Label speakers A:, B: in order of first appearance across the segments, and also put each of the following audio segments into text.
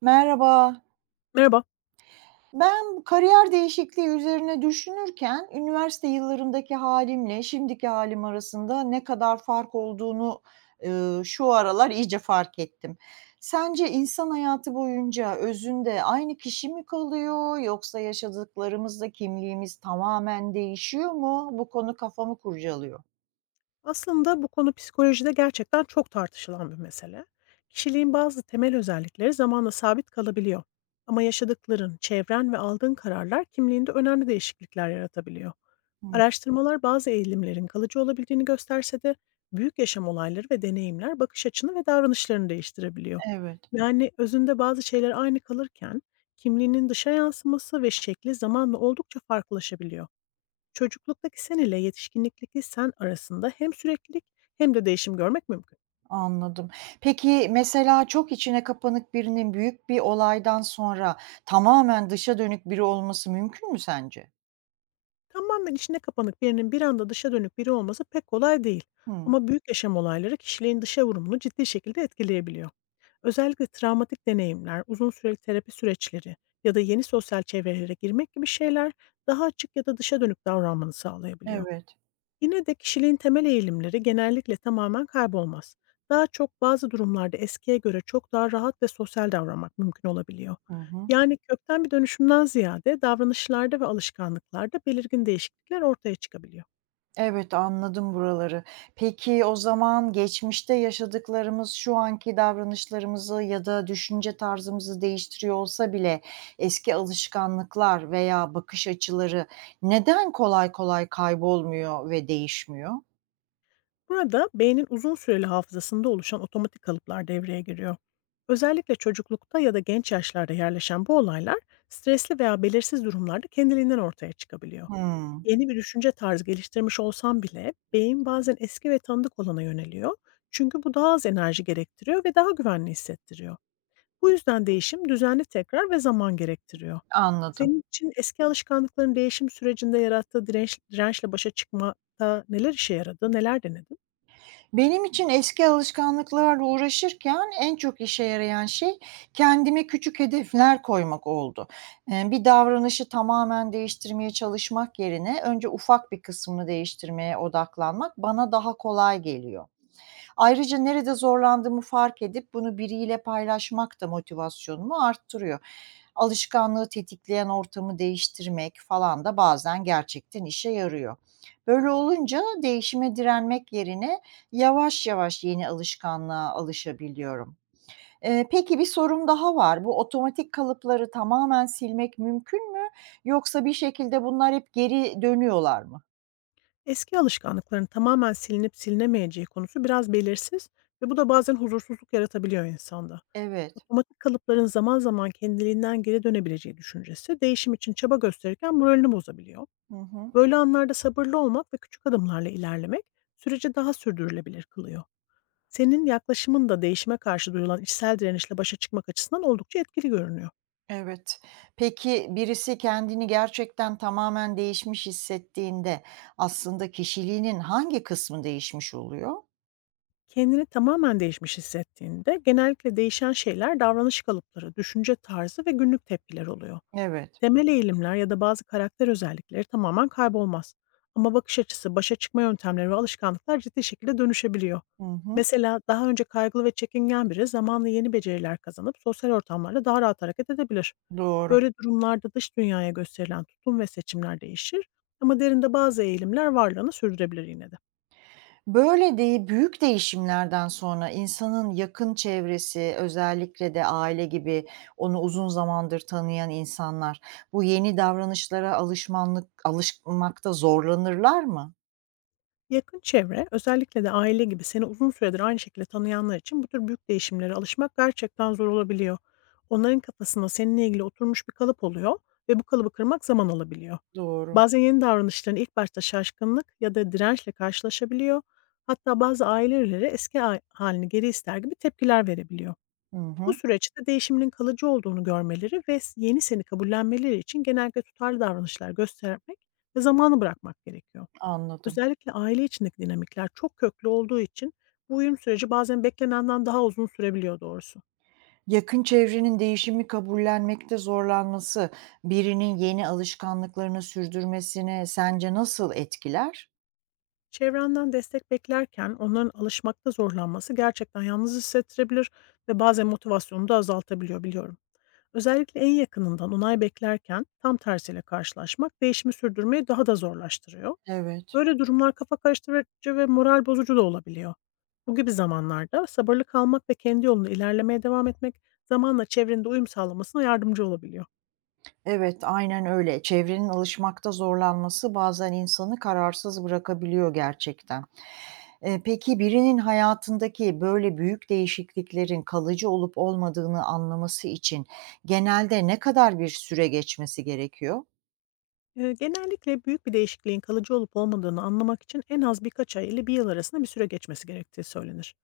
A: Merhaba.
B: Merhaba.
A: Ben kariyer değişikliği üzerine düşünürken üniversite yıllarımdaki halimle şimdiki halim arasında ne kadar fark olduğunu, şu aralar iyice fark ettim. Sence insan hayatı boyunca özünde aynı kişi mi kalıyor yoksa yaşadıklarımızla kimliğimiz tamamen değişiyor mu? Bu konu kafamı kurcalıyor.
B: Aslında bu konu psikolojide gerçekten çok tartışılan bir mesele. Kişiliğin bazı temel özellikleri zamanla sabit kalabiliyor. Ama yaşadıkların, çevren ve aldığın kararlar kimliğinde önemli değişiklikler yaratabiliyor.
A: Hı,
B: Araştırmalar bazı eğilimlerin kalıcı olabildiğini gösterse de büyük yaşam olayları ve deneyimler bakış açını ve davranışlarını değiştirebiliyor.
A: evet.
B: Yani özünde bazı şeyler aynı kalırken kimliğinin dışa yansıması ve şekli zamanla oldukça farklılaşabiliyor. Çocukluktaki sen ile yetişkinlikteki sen arasında hem süreklilik hem de değişim görmek mümkün.
A: Anladım. Peki, mesela çok içine kapanık birinin büyük bir olaydan sonra tamamen dışa dönük biri olması mümkün mü sence?
B: Tamamen içine kapanık birinin bir anda dışa dönük biri olması pek kolay değil.
A: Hıı.
B: Ama büyük yaşam olayları kişiliğin dışa vurumunu ciddi şekilde etkileyebiliyor. Özellikle travmatik deneyimler, uzun süreli terapi süreçleri ya da yeni sosyal çevrelere girmek gibi şeyler daha açık ya da dışa dönük davranmanı sağlayabiliyor.
A: Evet.
B: Yine de kişiliğin temel eğilimleri genellikle tamamen kaybolmaz. Daha çok bazı durumlarda eskiye göre çok daha rahat ve sosyal davranmak mümkün olabiliyor.
A: Hı hı.
B: Yani kökten bir dönüşümden ziyade davranışlarda ve alışkanlıklarda belirgin değişiklikler ortaya çıkabiliyor.
A: Evet, anladım buraları. Peki, o zaman geçmişte yaşadıklarımız şu anki davranışlarımızı ya da düşünce tarzımızı değiştiriyor olsa bile eski alışkanlıklar veya bakış açıları neden kolay kolay kaybolmuyor ve değişmiyor?
B: Burada beynin uzun süreli hafızasında oluşan otomatik kalıplar devreye giriyor. Özellikle çocuklukta ya da genç yaşlarda yerleşen bu olaylar stresli veya belirsiz durumlarda kendiliğinden ortaya çıkabiliyor.
A: Hıı.
B: Yeni bir düşünce tarzı geliştirmiş olsam bile beyin bazen eski ve tanıdık olana yöneliyor. Çünkü bu daha az enerji gerektiriyor ve daha güvenli hissettiriyor. Bu yüzden değişim düzenli tekrar ve zaman gerektiriyor.
A: Anladım.
B: Senin için eski alışkanlıkların değişim sürecinde yarattığı dirençle başa çıkmada neler işe yaradı, neler denedin?
A: Benim için eski alışkanlıklarla uğraşırken en çok işe yarayan şey kendime küçük hedefler koymak oldu. Bir davranışı tamamen değiştirmeye çalışmak yerine önce ufak bir kısmını değiştirmeye odaklanmak bana daha kolay geliyor. Ayrıca nerede zorlandığımı fark edip bunu biriyle paylaşmak da motivasyonumu arttırıyor. Alışkanlığı tetikleyen ortamı değiştirmek falan da bazen gerçekten işe yarıyor. Böyle olunca değişime direnmek yerine yavaş yavaş yeni alışkanlığa alışabiliyorum. Peki bir sorum daha var. Bu otomatik kalıpları tamamen silmek mümkün mü? Yoksa bir şekilde bunlar hep geri dönüyorlar mı?
B: Eski alışkanlıkların tamamen silinip silinemeyeceği konusu biraz belirsiz ve bu da bazen huzursuzluk yaratabiliyor insanda.
A: Evet.
B: Otomatik kalıpların zaman zaman kendiliğinden geri dönebileceği düşüncesi değişim için çaba gösterirken moralini bozabiliyor.
A: Hı hı.
B: Böyle anlarda sabırlı olmak ve küçük adımlarla ilerlemek süreci daha sürdürülebilir kılıyor. Senin yaklaşımın da değişime karşı duyulan içsel direnişle başa çıkmak açısından oldukça etkili görünüyor.
A: Evet. Peki birisi kendini gerçekten tamamen değişmiş hissettiğinde aslında kişiliğinin hangi kısmı değişmiş oluyor?
B: Kendini tamamen değişmiş hissettiğinde genellikle değişen şeyler davranış kalıpları, düşünce tarzı ve günlük tepkiler oluyor.
A: Evet.
B: Temel eğilimler ya da bazı karakter özellikleri tamamen kaybolmaz. Ama bakış açısı, başa çıkma yöntemleri ve alışkanlıklar ciddi şekilde dönüşebiliyor.
A: Hı hı.
B: Mesela daha önce kaygılı ve çekingen biri zamanla yeni beceriler kazanıp sosyal ortamlarda daha rahat hareket edebilir.
A: Doğru.
B: Böyle durumlarda dış dünyaya gösterilen tutum ve seçimler değişir, ama derinde bazı eğilimler varlığını sürdürebilir yine de.
A: Böyle de büyük değişimlerden sonra insanın yakın çevresi, özellikle de aile gibi onu uzun zamandır tanıyan insanlar bu yeni davranışlara alışmakta zorlanırlar mı?
B: Yakın çevre, özellikle de aile gibi seni uzun süredir aynı şekilde tanıyanlar için bu tür büyük değişimlere alışmak gerçekten zor olabiliyor. Onların kafasında seninle ilgili oturmuş bir kalıp oluyor ve bu kalıbı kırmak zaman alabiliyor.
A: Doğru.
B: Bazen yeni davranışların ilk başta şaşkınlık ya da dirençle karşılaşabiliyor. Hatta bazı aileleri eski halini geri ister gibi tepkiler verebiliyor.
A: Hı
B: Bu
A: hı.
B: süreçte değişimin kalıcı olduğunu görmeleri ve yeni seni kabullenmeleri için genellikle tutarlı davranışlar göstermek ve zamanı bırakmak gerekiyor.
A: Anladım.
B: Özellikle aile içindeki dinamikler çok köklü olduğu için bu uyum süreci bazen beklenenden daha uzun sürebiliyor doğrusu.
A: Yakın çevrenin değişimi kabullenmekte zorlanması, birinin yeni alışkanlıklarını sürdürmesini sence nasıl etkiler?
B: Çevrenden destek beklerken onların alışmakta zorlanması gerçekten yalnız hissettirebilir ve bazen motivasyonunu da azaltabiliyor, biliyorum. Özellikle en yakınından onay beklerken tam tersiyle karşılaşmak değişimi sürdürmeyi daha da zorlaştırıyor.
A: Evet.
B: Böyle durumlar kafa karıştırıcı ve moral bozucu da olabiliyor. Bu gibi zamanlarda sabırlı kalmak ve kendi yolunda ilerlemeye devam etmek zamanla çevrende uyum sağlamasına yardımcı olabiliyor.
A: Evet, aynen öyle. Çevrenin alışmakta zorlanması bazen insanı kararsız bırakabiliyor gerçekten. Peki birinin hayatındaki böyle büyük değişikliklerin kalıcı olup olmadığını anlaması için genelde ne kadar bir süre geçmesi gerekiyor?
B: Genellikle büyük bir değişikliğin kalıcı olup olmadığını anlamak için en az birkaç ay ile bir yıl arasında bir süre geçmesi gerektiği söylenir.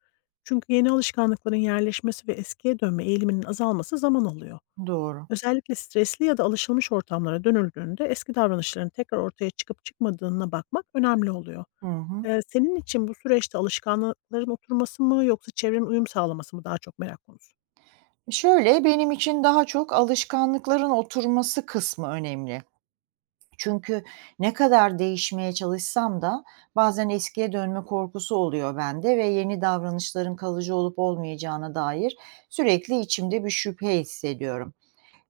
B: Çünkü yeni alışkanlıkların yerleşmesi ve eskiye dönme eğiliminin azalması zaman alıyor.
A: Doğru.
B: Özellikle stresli ya da alışılmış ortamlara dönüldüğünde eski davranışların tekrar ortaya çıkıp çıkmadığına bakmak önemli oluyor.
A: Hı hı.
B: Senin için bu süreçte alışkanlıkların oturması mı yoksa çevrenin uyum sağlaması mı daha çok merak konusu?
A: Şöyle, benim için daha çok alışkanlıkların oturması kısmı önemli. Çünkü ne kadar değişmeye çalışsam da bazen eskiye dönme korkusu oluyor bende ve yeni davranışların kalıcı olup olmayacağına dair sürekli içimde bir şüphe hissediyorum.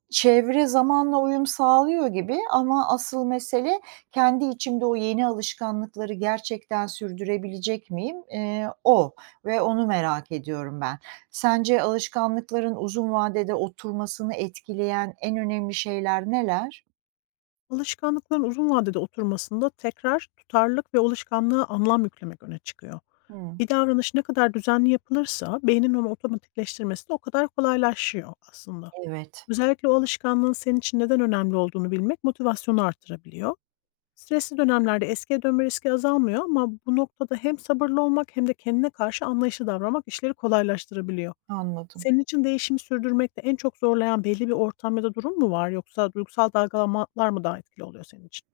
A: Çevre zamanla uyum sağlıyor gibi ama asıl mesele kendi içimde o yeni alışkanlıkları gerçekten sürdürebilecek miyim? O ve onu merak ediyorum ben. Sence alışkanlıkların uzun vadede oturmasını etkileyen en önemli şeyler neler?
B: Alışkanlıkların uzun vadede oturmasında tekrar, tutarlılık ve alışkanlığa anlam yüklemek öne çıkıyor.
A: Hımm,
B: Bir davranış ne kadar düzenli yapılırsa beynin onu otomatikleştirmesi de o kadar kolaylaşıyor aslında.
A: evet,
B: Özellikle o alışkanlığın senin için neden önemli olduğunu bilmek motivasyonu artırabiliyor. Stresli dönemlerde eskiye dönme riski azalmıyor, ama bu noktada hem sabırlı olmak hem de kendine karşı anlayışlı davranmak işleri kolaylaştırabiliyor.
A: anladım.
B: Senin için değişimi sürdürmekte en çok zorlayan belli bir ortam ya da durum mu var, yoksa duygusal dalgalanmalar mı daha etkili oluyor senin için?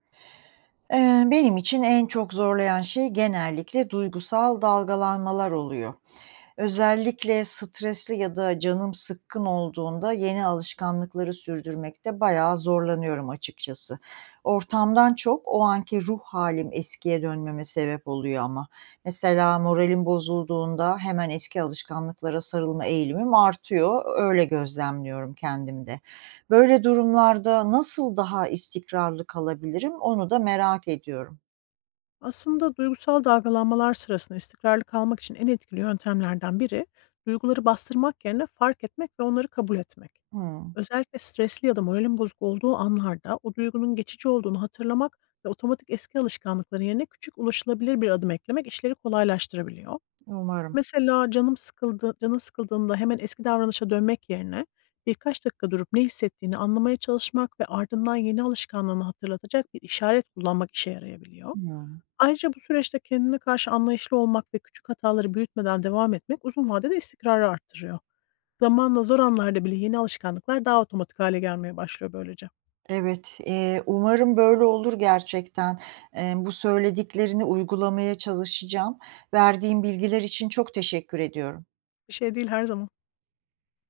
A: Benim için en çok zorlayan şey genellikle duygusal dalgalanmalar oluyor. Özellikle stresli ya da canım sıkkın olduğunda yeni alışkanlıkları sürdürmekte bayağı zorlanıyorum açıkçası. Ortamdan çok o anki ruh halim eskiye dönmeme sebep oluyor ama. Mesela moralim bozulduğunda hemen eski alışkanlıklara sarılma eğilimim artıyor. Öyle gözlemliyorum kendimde. Böyle durumlarda nasıl daha istikrarlı kalabilirim onu da merak ediyorum.
B: Aslında duygusal dalgalanmalar sırasında istikrarlı kalmak için en etkili yöntemlerden biri, duyguları bastırmak yerine fark etmek ve onları kabul etmek.
A: Hımm,
B: Özellikle stresli ya da moralin bozuk olduğu anlarda o duygunun geçici olduğunu hatırlamak ve otomatik eski alışkanlıkların yerine küçük, ulaşılabilir bir adım eklemek işleri kolaylaştırabiliyor.
A: umarım.
B: Mesela canım sıkıldı canın sıkıldığında hemen eski davranışa dönmek yerine birkaç dakika durup ne hissettiğini anlamaya çalışmak ve ardından yeni alışkanlığını hatırlatacak bir işaret kullanmak işe yarayabiliyor.
A: Hıı.
B: Ayrıca bu süreçte kendine karşı anlayışlı olmak ve küçük hataları büyütmeden devam etmek uzun vadede istikrarı arttırıyor. Zamanla zor anlarda bile yeni alışkanlıklar daha otomatik hale gelmeye başlıyor böylece.
A: Evet, umarım böyle olur gerçekten. Bu söylediklerini uygulamaya çalışacağım. Verdiğin bilgiler için çok teşekkür ediyorum.
B: Bir şey değil, her zaman.